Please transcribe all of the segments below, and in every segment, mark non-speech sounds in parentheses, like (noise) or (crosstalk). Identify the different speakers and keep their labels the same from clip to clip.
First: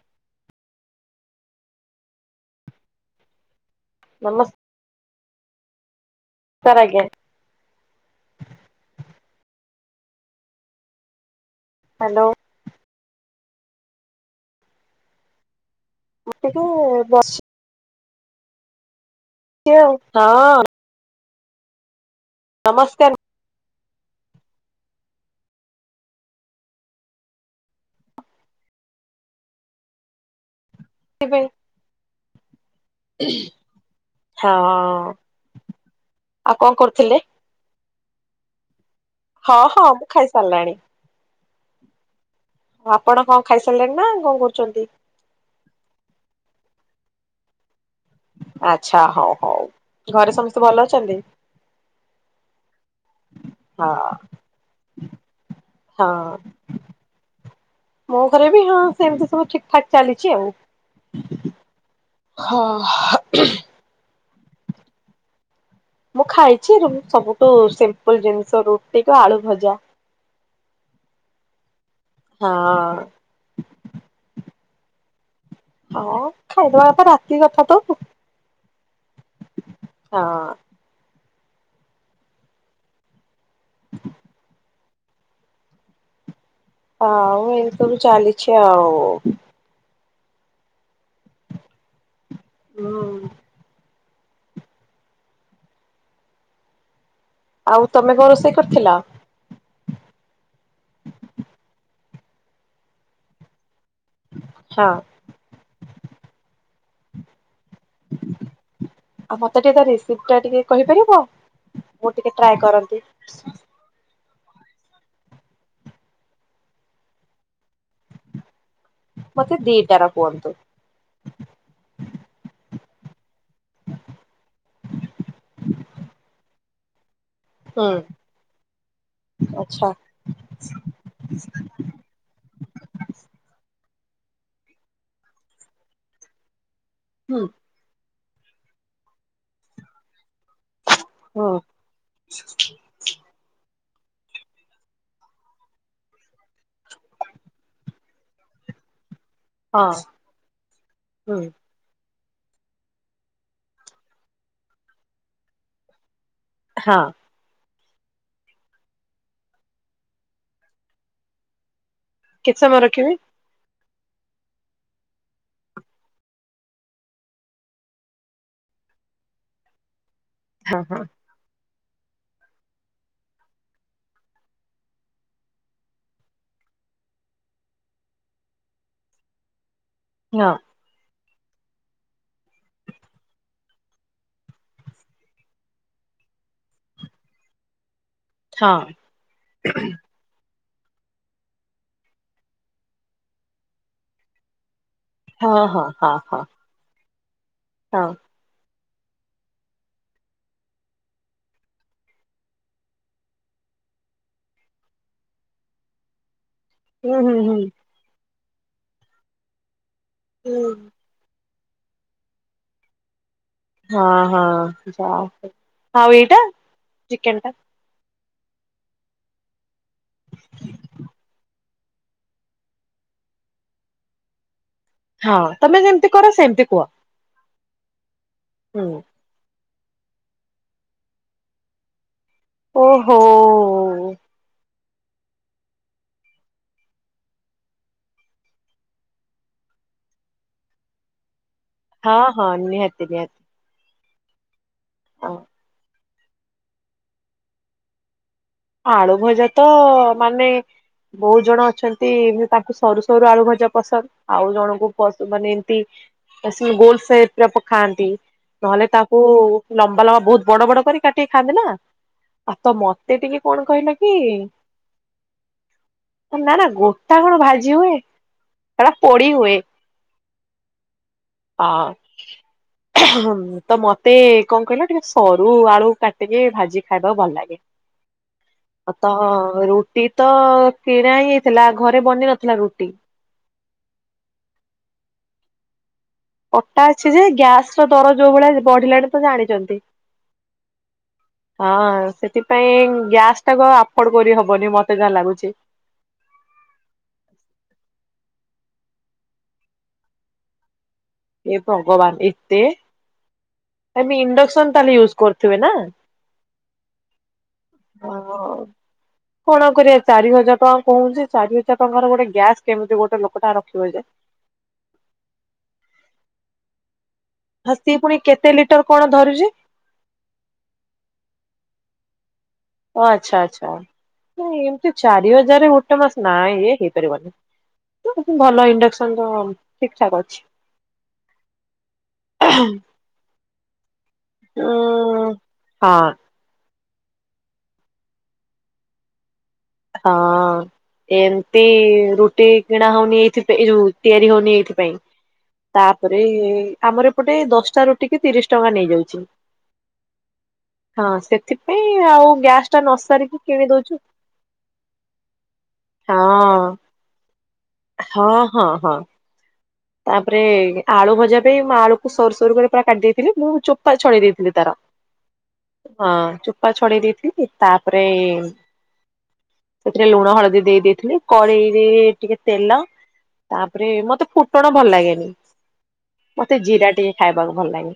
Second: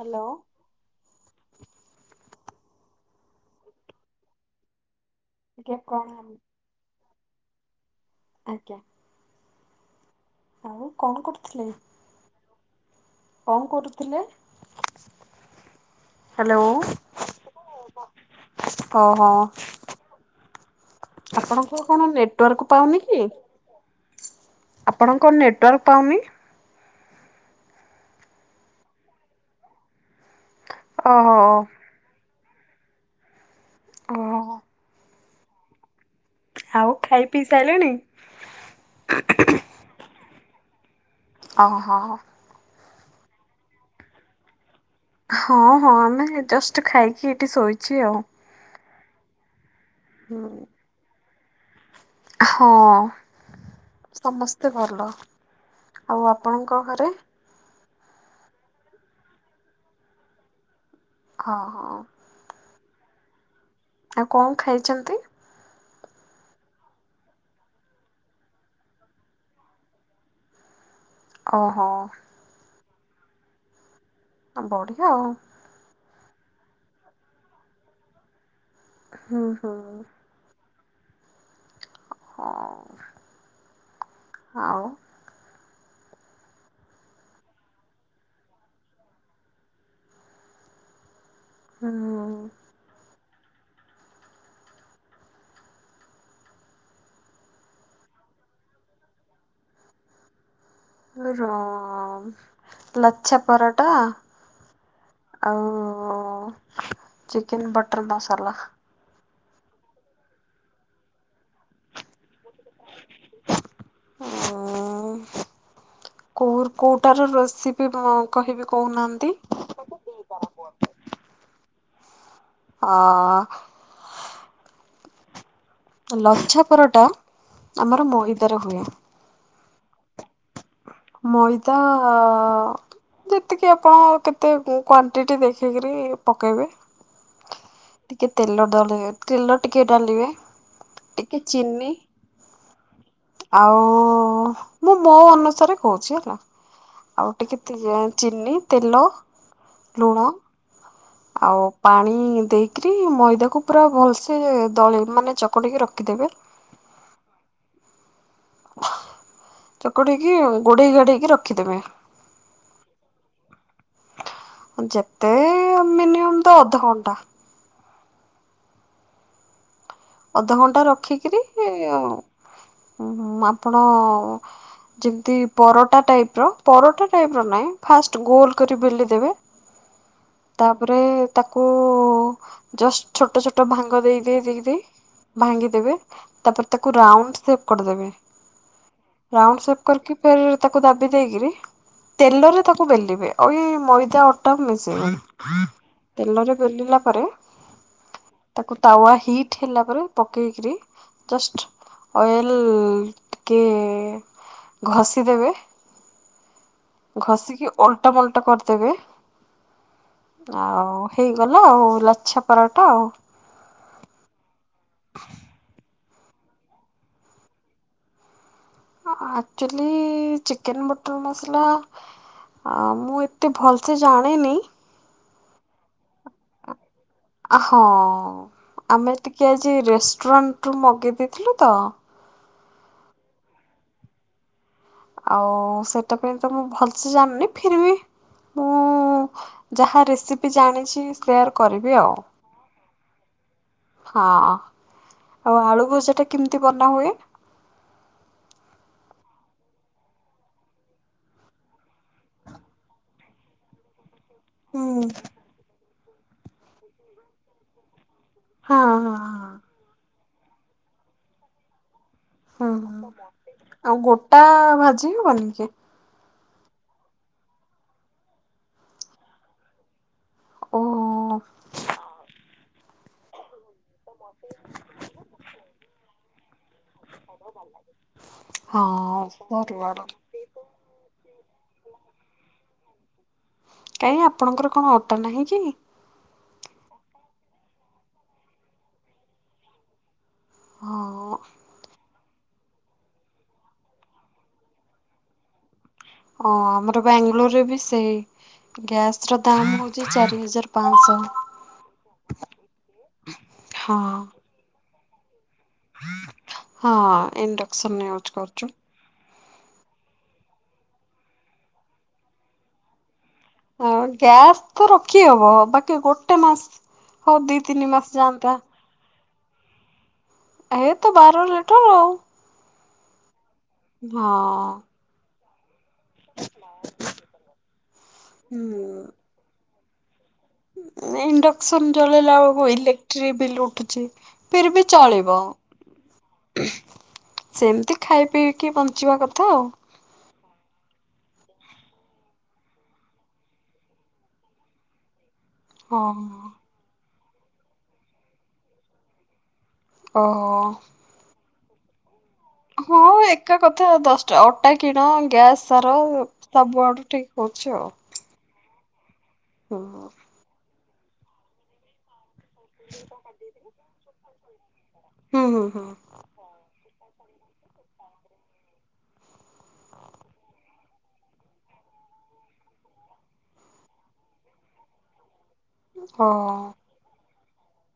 Speaker 1: Hello.
Speaker 2: (inaudible)
Speaker 1: (inaudible)
Speaker 2: (inaudible)
Speaker 1: ଆଜ୍ଞା। ଆଉ କ'ଣ କରୁଥିଲେ?
Speaker 2: ହାଲୋ।
Speaker 1: କ'ଣ କରୁଥିଲେ?
Speaker 2: ଟିକେ
Speaker 1: ହାଲୋ
Speaker 2: ବସିଛି
Speaker 1: (inaudible)
Speaker 2: (inaudible)
Speaker 1: ଆପଣଙ୍କର କ'ଣ ନେଟୱାର୍କ ପାଉନି
Speaker 2: ନମସ୍କାର
Speaker 1: କି? ଆପଣ ଙ୍କ ନେଟୱାର୍କ ପାଉନି। ଓହୋ ଓହୋ।
Speaker 2: (inaudible) କଣ
Speaker 1: ଆଉ
Speaker 2: କରୁଥିଲେ?
Speaker 1: ଖାଇ ପିଇ ସାରିଲଣି?
Speaker 2: ହଁ ହଁ ମୁଁ ଖାଇ ସାରିଲାଣି।
Speaker 1: ଓହୋ।
Speaker 2: ଆପଣ କଣ ଖାଇସାରିଲେଣି ନା କଣ କରୁଛନ୍ତି?
Speaker 1: ହଁ ହଁ ଆମେ ଜଷ୍ଟ୍ ଖାଇକି ଏଇଠି ଶୋଇଛି ଆଉ।
Speaker 2: ଆଚ୍ଛା ହଉ ହଉ ଘରେ
Speaker 1: ହୁଁ
Speaker 2: ସମସ୍ତେ ଭଲ ଅଛନ୍ତି?
Speaker 1: ହଁ
Speaker 2: ହଁ
Speaker 1: ସମସ୍ତେ ଭଲ
Speaker 2: ହଁ
Speaker 1: ଆଉ ଆପଣଙ୍କ ଘରେ?
Speaker 2: ମୋ ଘରେ ବି ହଁ ସେମିତି ସବୁ ଠିକ୍ ଠାକ୍ ଚାଲିଛି ଆଉ।
Speaker 1: ହଁ ହଁ।
Speaker 2: ହଁ (unintelligible)
Speaker 1: ଆଉ କଣ ଖାଇଛନ୍ତି?
Speaker 2: ମୁଁ ଖାଇଛି ସବୁଠୁ ସିମ୍ପଲ୍ ଜିନିଷ ରୁଟି କି ଆଳୁ ଭଜା।
Speaker 1: ଓହୋ।
Speaker 2: ହଁ।
Speaker 1: ବଢିଆ ଆଉ
Speaker 2: ହଁ ଖାଇଦେବା କଥା ରାତି କଥା ତଉ
Speaker 1: ହୁଁ ହୁଁ।
Speaker 2: ହଁ।
Speaker 1: (unintelligible) ଆଉ।
Speaker 2: ଆଉ ସବୁ ଚାଲିଛି ଆଉ।
Speaker 1: ହଁ।
Speaker 2: ହୁଁ। ଆଉ ତମେ କଣ ରୋଷେଇ କରିଥିଲ?
Speaker 1: ର ଲଛା ପରଟା
Speaker 2: ହଁ
Speaker 1: ଆଉ ଚିକେନ ବଟର୍ ମସଲା
Speaker 2: ଆଉ ମତେ ଟିକେ ତା ରେସିପ ଟା ଟିକେ କହିପାରିବ ମୁଁ ଟିକେ ଟ୍ରାଏ କରନ୍ତି।
Speaker 1: ହଁ (unintelligible) କୋଉର କୋଉଟାର ରେସିପି କହିବି କହୁନାହାନ୍ତି।
Speaker 2: ମତେ ଦିଟା ର କୁହନ୍ତୁ।
Speaker 1: ହଁ। ଲଛାପରଟା ଆମର ମଇଦାରେ ହୁଏ।
Speaker 2: ଆଛା।
Speaker 1: ମଇଦା ଅଁ ଯେତିକି ଆପଣ କେତେ କ୍ଵାଣ୍ଟିଟି ଦେଖିକିରି ପକେଇବେ।
Speaker 2: ହୁଁ।
Speaker 1: ଟିକେ ତେଲ ଡାଲିବେ ତେଲ ଟିକେ ଡାଲିବେ। ଟିକେ
Speaker 2: ହୁଁ
Speaker 1: ଚିନି ଆଉ ମୁଁ ମୋ ଅନୁସାରେ କହୁଚି ହେଲା ଆଉ ଟିକେ ତେ ଚିନି, ତେଲ,
Speaker 2: ହଁ
Speaker 1: ଲୁଣ
Speaker 2: ହୁଁ
Speaker 1: ଆଉ ପାଣି ଦେଇକିରି ମଇଦାକୁ ପୁରା ଭଲସେ ଦଳି ମାନେ ଚକଟିକି ରଖିଦେବେ।
Speaker 2: ହଁ।
Speaker 1: ଚକଟିକି ଗୋଡେଇ ଗାଡେଇକି ରଖିଦବେ।
Speaker 2: କେତେ ସମୟ ରଖିବି?
Speaker 1: ଯେତେ ମିନିମମ୍ ତ ଅଧଘଣ୍ଟା।
Speaker 2: ହଁ
Speaker 1: ଅଧଘଣ୍ଟା
Speaker 2: ହଁ
Speaker 1: ରଖିକରି ଆପଣ ଯେମତି ପରଟା ଟାଇପ ର ପରଟା ଟାଇପ ର ନାହିଁ ଫାଷ୍ଟ ଗୋଲ କରି ବେଲି ଦେବେ।
Speaker 2: (unintelligible)
Speaker 1: ତାପରେ ତାକୁ ଜଷ୍ଟ ଛୋଟ ଛୋଟ ଭାଙ୍ଗ ଦେଇ ଦେଇ ଦେଇ ଦେଇ ଭାଙ୍ଗିଦେବେ ତାପରେ ତାକୁ ରାଉଣ୍ଡ ସେପ କରିଦେବେ,
Speaker 2: ହଁ
Speaker 1: ରାଉଣ୍ଡ ସେପ କରିକି ଫିର ତାକୁ ଦାବି ଦେଇକିରି ତେଲରେ ତାକୁ ବେଲିବେ ଆଉ ଏଇ ମଇଦା ଅଟା
Speaker 2: ହଁ
Speaker 1: ମିଶେଇବେନି।
Speaker 2: ହଁ ହଁ ହଁ
Speaker 1: ତେଲରେ ବେଲିଲା ପରେ
Speaker 2: ହଁ।
Speaker 1: ତାକୁ ତାୱା ହିଟ୍ ହେଲା ତାପରେ ପକେଇକିରି ଜଷ୍ଟ ଅଏଲ୍ ଟିକେ ଘଷି ଦେବେ।
Speaker 2: ହୁଁ ହୁଁ ହୁଁ
Speaker 1: ଘଷିକି ଓଲ୍ଟ ମଲ୍ଟ କରିଦେବେ
Speaker 2: ହୁଁ।
Speaker 1: ଆଉ। ହେଇଗଲା ଆଉ ଲଛା ପରାଟା ଆଉ।
Speaker 2: ହଁ ହଁ ଯା ହଉ ଆଉ ଏଇଟା ଚିକେନ ଟା?
Speaker 1: ଆକ୍ଚୁଲି ଚିକେନ ବଟର୍ ମସଲା ଆ ମୁଁ ଏତେ ଭଲସେ ଜାଣିନି।
Speaker 2: ହଁ ତମେ ଯେମିତି କର ସେମିତି କୁହ?
Speaker 1: ଆଁ ହଁ
Speaker 2: ହୁଁ
Speaker 1: ଆମେ ଟିକେ ଆଜି ରେଷ୍ଟୁରାଣ୍ଟରୁୁ ମଗେଇ ଦେଇଥିଲୁ ତ।
Speaker 2: ଓହୋ।
Speaker 1: ଆଉ ସେଟା ପାଇଁ ତ ମୁଁ ଭଲସେ ଜାଣିନି ଫିରବି ମୁଁ ଯାହା ରେସିପି ଜାଣିଚି ସେୟାର କରିବି ଆଉ।
Speaker 2: ହଁ ହଁ ନିହାତି ନିହାତି
Speaker 1: ହଁ
Speaker 2: ହଁ।
Speaker 1: ଆଉ ଆଳୁ ଭଜା ଟା କେମିତି ବନା ହୁଏ?
Speaker 2: ଆଳୁ ଭଜା ତ ମାନେ ବହୁତ ଜଣ ଅଛନ୍ତି ତାଙ୍କୁ ସରୁ ସରୁ ଆଳୁ ଭଜା ପସନ୍ଦ। ଆଉ
Speaker 1: ହୁଁ।
Speaker 2: ଜଣଙ୍କୁ ପସ୍ ମାନେ ଏମିତି ସେ ଗୋଲ୍ ସେପ୍ ର ପ ଖାଆନ୍ତି।
Speaker 1: ହଁ
Speaker 2: ନହେଲେ
Speaker 1: ହଁ
Speaker 2: ତାକୁ ଲମ୍ବା ଲମ୍ବା ବହୁତ ବଡ ବଡ କରି କାଟିିକି ଖାନ୍ତି ନା ଆଉ
Speaker 1: ହଁ
Speaker 2: ତ
Speaker 1: ହୁଁ ହୁଁ
Speaker 2: ମତେ ଟିକେ କଣ କହିଲ
Speaker 1: ଆଉ
Speaker 2: କି
Speaker 1: ଗୋଟା ଭାଜି ହବନିିକି?
Speaker 2: ନା ନା ଗୋଟା କଣ ଭାଜି ହୁଏ ସେଟା ପୋଡି ହୁଏ।
Speaker 1: ଓ
Speaker 2: ଅଁହଁ। ହଁ ତ ମତେ କଣ କହିଲ ଟିକେ ସରୁ ଆଳୁ କାଟିକି ଭାଜି ଖାଇବାକୁ ଭଲ ଲାଗେ।
Speaker 1: ହଁ
Speaker 2: ତ
Speaker 1: ସରୁ ଆଳୁ
Speaker 2: ରୁଟି ତ କିଣା ହି ହେଇଥିଲା, ଘରେ ବନି ନଥିଲା ରୁଟି।
Speaker 1: କାଇଁ ଆପଣଙ୍କର କଣ ଅଟା ନାହିଁ କି?
Speaker 2: ଅଟା ଅଛି ଯେ ଗ୍ୟାସ୍ ର ଦର ଯୋଉ ଭଳିଆ ବଢିଲାଣି ତ ଜାଣିଚନ୍ତି?
Speaker 1: ହଁ
Speaker 2: ହଁ ସେଠି ପାଇଁ ଗ୍ୟାସ୍ ଟା କୁ ଆଉ ଆଫୋର୍ଡ କରି ହବନି ମତେ ଯାହା ଲାଗୁଛି।
Speaker 1: ଓ ଆମର ବାଙ୍ଗାଲୋର ରେ ବି ସେଇ। ଗ୍ୟାସ ର ଦାମ୍ ହଉଛି ଚାରି ହଜାର ପାଞ୍ଚଶହ।
Speaker 2: ଏ ଭଗବାନ ଏତେ
Speaker 1: ହଁ
Speaker 2: ତମେ ଇଣ୍ଡକ୍ସନ୍ ତାହେଲେ ୟୁଜ କରୁ ଥିବେ ନା?
Speaker 1: ହଁ ଇଣ୍ଡକ୍ସନ
Speaker 2: ଓ
Speaker 1: ୟୁଜ କରୁଛୁ।
Speaker 2: କଣ କରିବା ଚାରି ହଜାର ଟଙ୍କା କହୁଛି ଚାରି ହଜାର ଟଙ୍କାର ଗୋଟେ ଗ୍ୟାସ୍ କେମିତି ଗୋଟେ ଲୋକଟା ରଖ
Speaker 1: ହଁ ଗ୍ୟାସ ତ ରଖି ହବ ବାକି ଗୋଟେ ମାସ ହଉ ଦି
Speaker 2: ହଁ
Speaker 1: ତିନି
Speaker 2: ସିଏ
Speaker 1: ମାସ
Speaker 2: ପୁଣି
Speaker 1: ଯାଆନ୍ତା।
Speaker 2: (unintelligible) କଣ ଧରିଚି?
Speaker 1: ଏଇଆ ତ ବାର ଲିଟର ଆଉ।
Speaker 2: ଓ ଆଚ୍ଛା ଆଚ୍ଛା। ନାଇଁ
Speaker 1: ହଁ।
Speaker 2: ଏମିତି ଚାରି ହଜାର ଗୋଟେ ମାସ ନା ଇଏ ହେଇପାରିବନି, ଭଲ
Speaker 1: ହୁଁ
Speaker 2: ଇଣ୍ଡସ୍କନ ଠିକ ଠାକ୍ ଅଛି।
Speaker 1: ଇଣ୍ଡକ୍ସନ ଜଳେଇଲା ବେଳକୁ ଇଲେକ୍ଟ୍ରି ବିଲ୍ ଉଠୁଚି। ଫିର୍ ବି
Speaker 2: ଉଁ
Speaker 1: ଚଳିବ।
Speaker 2: ହଁ।
Speaker 1: ସେମିତି ଖାଇ ପିଇକି ବଞ୍ଚିବା କଥା ଆଉ।
Speaker 2: ହଁ। ଏମତି ରୁଟି କିଣା ହଉନି ଏଇଥିପାଇଁ ଏଯଉ ତିଆରି ହଉନି ଏଇଥିପାଇଁ।
Speaker 1: ହଁ
Speaker 2: ତାପରେ ଆମର ଏପଟେ ଦଶଟା ରୁଟି କି ତିରିଶ ଟଙ୍କା ନେଇଯାଉଛି।
Speaker 1: ଓହୋ
Speaker 2: ହଁ ସେଥିପାଇଁ ଆଉ ଗ୍ୟାସ୍-
Speaker 1: ହଁ ଏକା କଥା ଆଉ ଦଶ ଅଟା କିଣ ଗ୍ୟାସ୍ ସାର
Speaker 2: ହଁ
Speaker 1: ସବୁଆଡ଼ୁ ଠିକ ହଉଛି ଆଉ।
Speaker 2: ହଁ ହଁ ହଁ
Speaker 1: ହଁ
Speaker 2: ତାପରେ ଆଳୁ ଭଜା ପାଇଁ ମୁଁ ଆଳୁକୁ ସରିଷ ସରୁ ସରୁ ପୁରା କାଟି ଦେଇଥିଲି ମୁଁ ଚୋପା ଛଡେଇ ଦେଇଥିଲି ତାର।
Speaker 1: ହୁଁ ହୁଁ
Speaker 2: ହଁ ଚୋପା ଛଡେଇ ଦେଇଥିଲି ତାପରେ ଏଇ ସେଥିରେ ଲୁଣ ହଳଦୀ ଦେଇ ଦେଇଥିଲି କଡ଼େଇରେ ଟିକେ ତେଲ ତାପରେ ମୋତେ ଫୁ ଫୁଟଣ ଭଲ ଲାଗେନି
Speaker 1: ହଁ
Speaker 2: ମୋତେ ଜିରା ଟିକେ ଖାଇବାକୁ ଭଲ ଲାଗେ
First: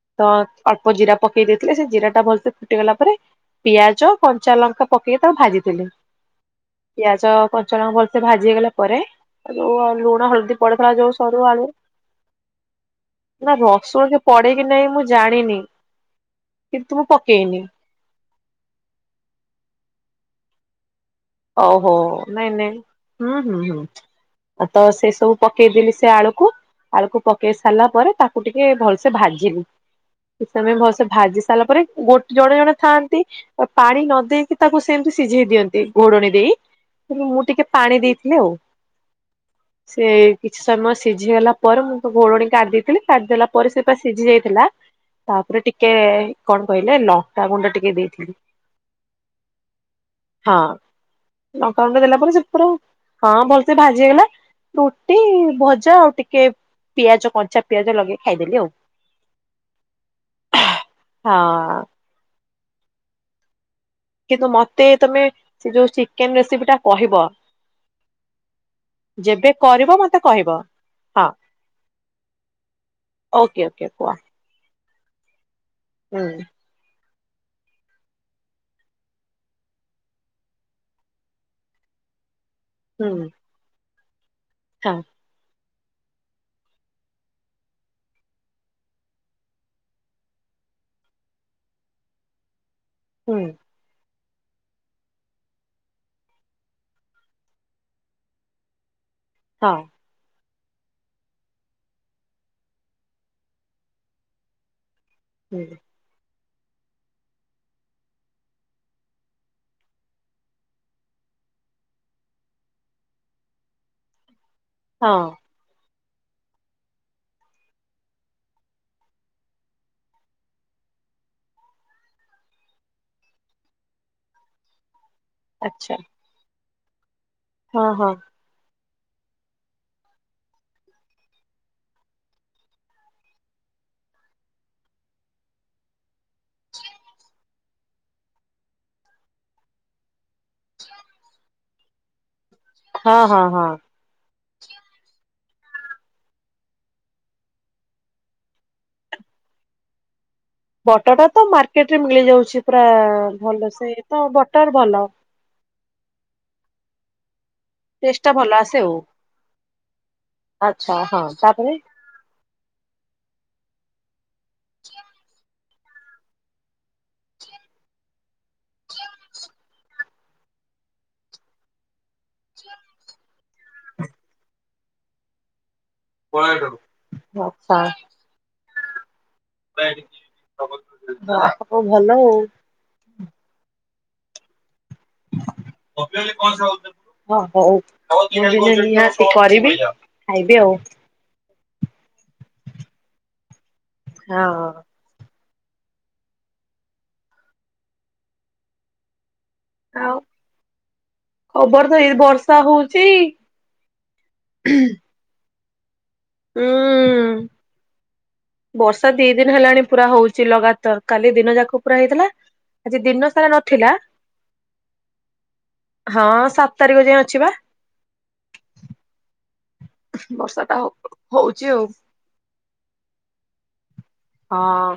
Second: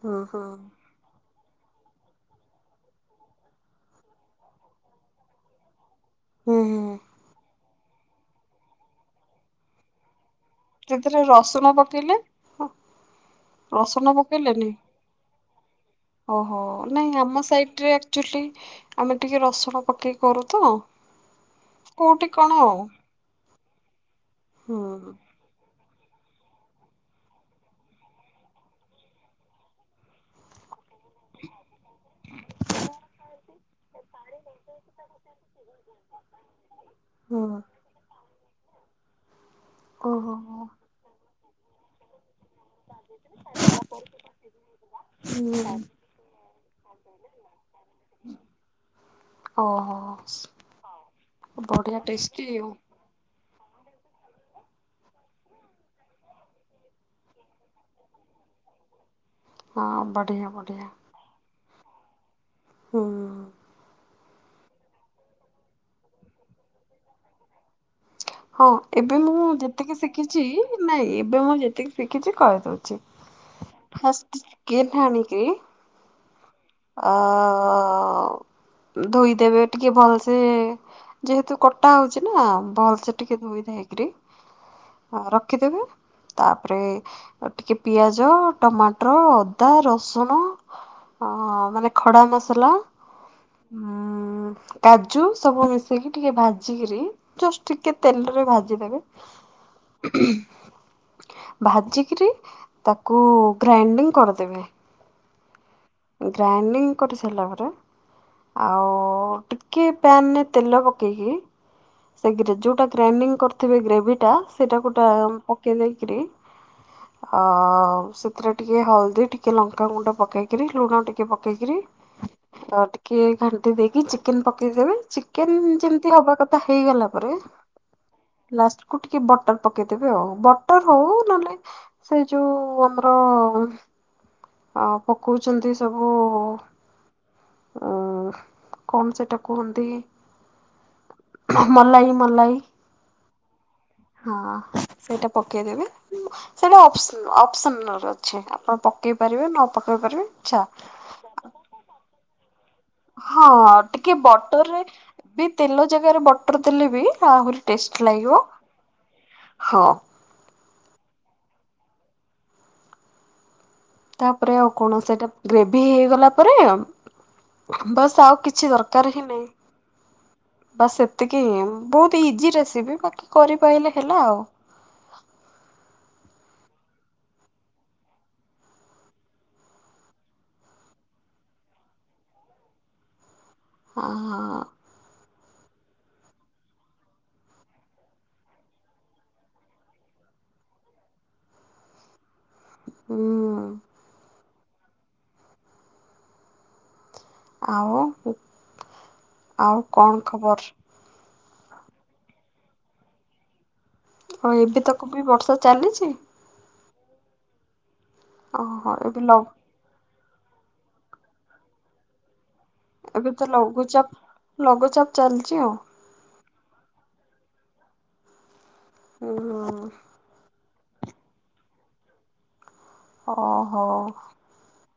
Speaker 1: ହୁଁ ହୁଁ।
Speaker 2: ତ ଜିରା ପକେଇ ଦେଇଥିଲେ ସେ ଜିରା ଟା ଭଲସେ ଫୁଟିଗଲା ପରେ ପିଆଜ କଞ୍ଚା ଲଙ୍କା ପକେଇକି ତାକୁ ଭାଜିଥିଲି।
Speaker 1: ହୁଁ ହୁଁ
Speaker 2: ପିଆଜ କଞ୍ଚାଲଙ୍କା ଭଲସେ ଭାଜି ହେଇଗଲା ପରେ ଆଉ ଲୁଣ ହଳଦୀ ପଡିଥିଲା ଯୋଉ
Speaker 1: ସେଥିରେ
Speaker 2: ସରୁ ଆଳୁ
Speaker 1: ରସୁଣ ପକେଇଲେ
Speaker 2: ନା ରସୁଣ କି ପଡେ କିି ନାଇଁ ମୁଁ ଜାଣିନି।
Speaker 1: ଓହୋ
Speaker 2: କିନ୍ତୁ ମୁଁ
Speaker 1: ନାଇଁ ଆମ
Speaker 2: ପକେଇନି
Speaker 1: ସାଇଟରେ ଆକ୍ ଚୁଲି ଆମେ ଟିକେ ରସୁଣ ପକେଇ କରୁ ତ
Speaker 2: ଓହୋ
Speaker 1: କୋଉଠି
Speaker 2: ନାଇଁ
Speaker 1: କଣ
Speaker 2: ନାଇଁ
Speaker 1: ଆଉ
Speaker 2: ହୁଁ ହୁଁ ହୁଁ
Speaker 1: ହୁଁ
Speaker 2: ତ ସେ ସବୁ ପକେଇଦେଲି ସେ ଆଳୁକୁ ଆଳୁକୁ ପକେଇ ସାରିଲା ପରେ ତାକୁ ଟିକେ ଭଲସେ ଭାଜିଲି। କିଛି ସମୟ ଭଲସେ ଭାଜି ସାରିଲା ପରେ ଗୋଟେ ଜଣେ ଜଣେ ଥାଆନ୍ତି ପାଣି ନ ଦେଇକି ତାକୁ ସେମିତି ସିଝେଇ ଦିଅନ୍ତି। ଘଡଣି ଦେଇ ମୁଁ
Speaker 1: ହୁଁ
Speaker 2: ଟିକେ ପାଣି ଦେଇଥିଲି ଆଉ। ସେ
Speaker 1: ଓହୋ
Speaker 2: କିଛି ସମୟ ସିଝିଗଲା ପରେ ମୁଁ ତ ଘୋଡ଼ଣୀ କାଢି ଦେଇଥିଲି କାଢିଦେଲା ପରେ ସେ ପା ସିଝି ଯାଇଥିଲା ତାପରେ
Speaker 1: ହୁଁ
Speaker 2: ଟିକେ କଣ କହିଲେ ଲଙ୍କା ଗୁଣ୍ଡ ଟିକେ ଦେଇଥିଲି।
Speaker 1: ଓ ହୋ ହଁ
Speaker 2: ଲଙ୍କା ଗୁଣ୍ଡ ଦେଲା ପରେ ସେ ପୁରା ହଁ ଭଲସେ ଭାଜି ହେଇଗଲା ରୁଟି ଭଜା ଆଉ ଟିକେ ପିଆଜ କଞ୍ଚା ପିଆଜ ଲଗେଇ ଖାଇଦେଲି ଆଉ
Speaker 1: ହଁ ବଢିଆ ବଢ଼ିଆ
Speaker 2: ହଁ
Speaker 1: ହୁଁ
Speaker 2: କିନ୍ତୁ ମୋତେ ତମେ ଯୋଉ ଚିକେନ ରେସିପି ଟା କହିବ
Speaker 1: ହଁ ଏବେ ମୁଁ
Speaker 2: ଯେବେ କରିବ
Speaker 1: ଯେତିକି
Speaker 2: ମତେ
Speaker 1: ଶିଖିଛି
Speaker 2: କହିବ।
Speaker 1: ନାଇଁ
Speaker 2: ହଁ
Speaker 1: ଏବେ ମୁଁ ଯେତିକି ଶିଖିଛି କହିଦଉଛି
Speaker 2: ଆଜ୍ଞା ଆଜ୍ଞା କୁହ
Speaker 1: କିଏ ଠାଣିକି
Speaker 2: ହୁଁ
Speaker 1: ଆଁ ଧୋଇଦେବେ ଟିକେ ଭଲସେ ଯେହେତୁ କଟା ହଉଛି ନା ଭଲ
Speaker 2: ହୁଁ
Speaker 1: ସେ ଟିକେ ଧୋଇ ଧାଇକିରି
Speaker 2: ହଁ
Speaker 1: ହଁ ରଖିଦେବୁ। ତାପରେ ଟିକେ ପିଆଜ ଟମାଟର ଅଦା ରସୁଣ ଓ ମାନେ ଖଡା ମସଲା
Speaker 2: ହୁଁ
Speaker 1: ଉଁ କାଜୁ ସବୁ ମିଶେଇକି ଟିକେ ଭାଜିକିରି ଜଷ୍ଟ ଟିକେ ତେଲରେ ଭାଜିଦେବେ।
Speaker 2: ହଁ।
Speaker 1: ଭାଜିକିରି ତାକୁ ଗ୍ରାଇଣ୍ଡିଙ୍ଗ କରିଦେବେ।
Speaker 2: ହୁଁ।
Speaker 1: ଗ୍ରାଇଣ୍ଡିଙ୍ଗ କରି ସାରିଲା ପରେ ଆଉ ଟିକିଏ ପ୍ୟାନରେ ତେଲ ପକେଇକି ସେ ଯୋଉଟା ଗ୍ରାଇଣ୍ଡି କରିଥିବେ ଗ୍ରେଭି ଟା ସେଇଟା ଗୋଟା
Speaker 2: ହଁ
Speaker 1: ପକେଇ ଦେଇକିରି ଅ ସେଥିରେ ଟିକେ ହଳଦୀ ଟିକେ ଲଙ୍କା ଗୁଣ୍ଡ ପକେଇ ଲୁଣ ଟିକେ ପକେଇକିରି ଆ ଟିକେ ଘାଣ୍ଟି ଦେଇକି ଚିକେନ ପକେଇଦେବେ। କେ
Speaker 2: ଆଚ୍ଛା।
Speaker 1: ଯେମତି ହବା କଥା ହେଇଗଲା ପରେ
Speaker 2: ହଁ ହଁ।
Speaker 1: ଲାଷ୍ଟ କୁ ଟିକେ ବଟର ପକେଇଦେବେ ଆଉ ବଟର ହଉ ନହେଲେ ସେଇ ଯୋଉ ଆମର ଅ ପକଉଛନ୍ତି ସବୁ ଅ କଣ ସେଟା କୁହନ୍ତି? ମଲାଇ ମଲାଇ।
Speaker 2: ହଁ ହଁ ହଁ।
Speaker 1: ହଁ ସେଇଟା ପକେଇଦେବେ। ସେଇଟା ଅପସନାଲ ଅଛି ଆପଣ ପକେଇ ପାରିବେ ନ ପକେଇ ପାରିବେ ଆଚ୍ଛା।
Speaker 2: ବଟର ଟା ତ ମାର୍କେଟରେ ମିଳି ଯାଉଛି ପୁରା
Speaker 1: ହଁ
Speaker 2: ଭଲ ସେ
Speaker 1: ଟିକେ
Speaker 2: ତ ବଟର
Speaker 1: ବଟରରେ
Speaker 2: ଭଲ।
Speaker 1: ବି ତେଲ ଜାଗାରେ ବଟର ଦେଲେ ବି ଆହୁରି ଟେଷ୍ଟ
Speaker 2: ଟା
Speaker 1: ଲାଗିବ
Speaker 2: ଭଲ ଆସେ ଆଉ
Speaker 1: ହଁ।
Speaker 2: ଆଚ୍ଛା ହଁ ତାପରେ
Speaker 1: ତାପରେ ଆଉ କଣ ସେଇଟା ଗ୍ରେଭି ହେଇଗଲା ପରେ ବାସ୍ ଆଉ କିଛି ଦରକାର ହିଁ ନାହିଁ। ବାସ ଏତିକି ବହୁତ ଇଜି ରେସିପି ବାକି କରିପାଇଲେ ହେଲା ଆଉ।
Speaker 2: ଆଚ୍ଛା। ହଁ କ ଭଲ ଆଉ।
Speaker 1: ଓ ହୋ।
Speaker 2: (unintelligible) କଣ? ହଁ ହଉ ନିହାତି କରିବି ଖାଇବି ଆଉ।
Speaker 1: ହୁଁ।
Speaker 2: ହଁ।
Speaker 1: ଆଉ ଆଉ କଣ ଖବର?
Speaker 2: ଖବର ତ ଏଇ ବର୍ଷା ହଉଚି।
Speaker 1: ହଉ ଏବେ ତାକୁ ବି ବର୍ଷା ଚାଲିଛି?
Speaker 2: ହୁଁ
Speaker 1: ଓହୋ
Speaker 2: ବର୍ଷା
Speaker 1: ଏବେ
Speaker 2: ଦି
Speaker 1: ଲ
Speaker 2: ଦିନି ହେଲାଣି ପୁରା ହଉଛି ଲଗାତାର। ତର କାଲି ଦିନ ଯାକ ପୁରା ହେଇଥିଲା। ଆଜି ଦିନ
Speaker 1: ଏବେ ତ
Speaker 2: ସାରା ନଥିଲା
Speaker 1: ଲଘୁଚାପ ଲଘୁଚାପ ଚାଲିଚି ଆଉ।
Speaker 2: ହଁ ସାତ ତାରିଖ ଯାଏଁ ଅଛିି ପା।
Speaker 1: ଓହୋ।
Speaker 2: ବର୍ଷା ଟା ହଉଛି ଆଉ।
Speaker 1: ଓହୋ।
Speaker 2: ହଁ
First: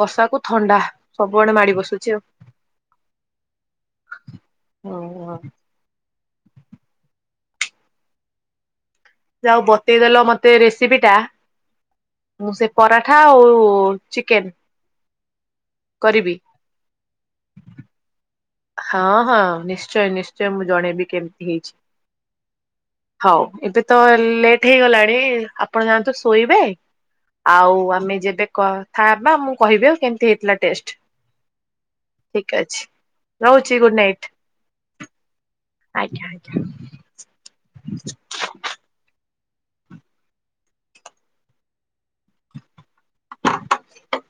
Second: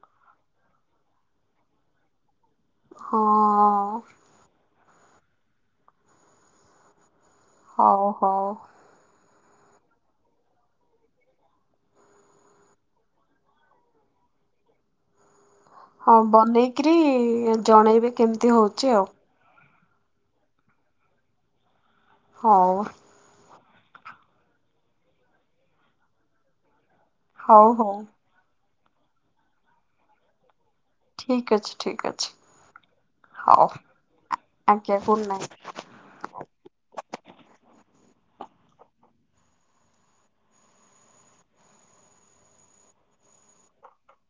Speaker 2: ବର୍ଷା କୁ ଥଣ୍ଡା ସବୁଆଡେ ମାଡି ବସୁଛି ଆଉ।
Speaker 1: ହଁ।
Speaker 2: ଓ ହୋ।
Speaker 1: ହଉ ହଉ।
Speaker 2: ଯାହା ହଉ ବତେଇଦେଲ ମତେ ରେସିପି ଟା। ମୁଁ ସେ ପରଠା ଆଉ ଚିକେନ
Speaker 1: ହଁ
Speaker 2: କରିବି।
Speaker 1: ବନେଇକିରି ଜଣେଇବେ କେମିତି ହଉଛି ଆଉ
Speaker 2: ହଁ ହଁ ନିଶ୍ଚୟ ନିଶ୍ଚୟ ମୁଁ ଜଣେଇବି କେମତି ହେଇଛି?
Speaker 1: ହଉ।
Speaker 2: ହଉ ଏବେ ତ ଲେଟ୍ ହେଇଗଲାଣି ଆପଣ ଯାଆନ୍ତୁ ଶୋଇବେ।
Speaker 1: ହଉ
Speaker 2: ଆଉ
Speaker 1: ହଉ
Speaker 2: ଆମେ ଯେବେ କଥା ହବା ମୁଁ କହିବି ଆଉ କେମିତି ହେଇଥିଲା ଟେଷ୍ଟ?
Speaker 1: ଠିକ ଅଛି, ଠିକ ଅଛି। ହଉ
Speaker 2: ରହୁଛି ଗୁଡ୍ ନାଇଟ୍।
Speaker 1: ଆଜ୍ଞା ଗୁଡ଼ ନାଇଟ।
Speaker 2: ଆଜ୍ଞା ଆଜ୍ଞା। (inaudible)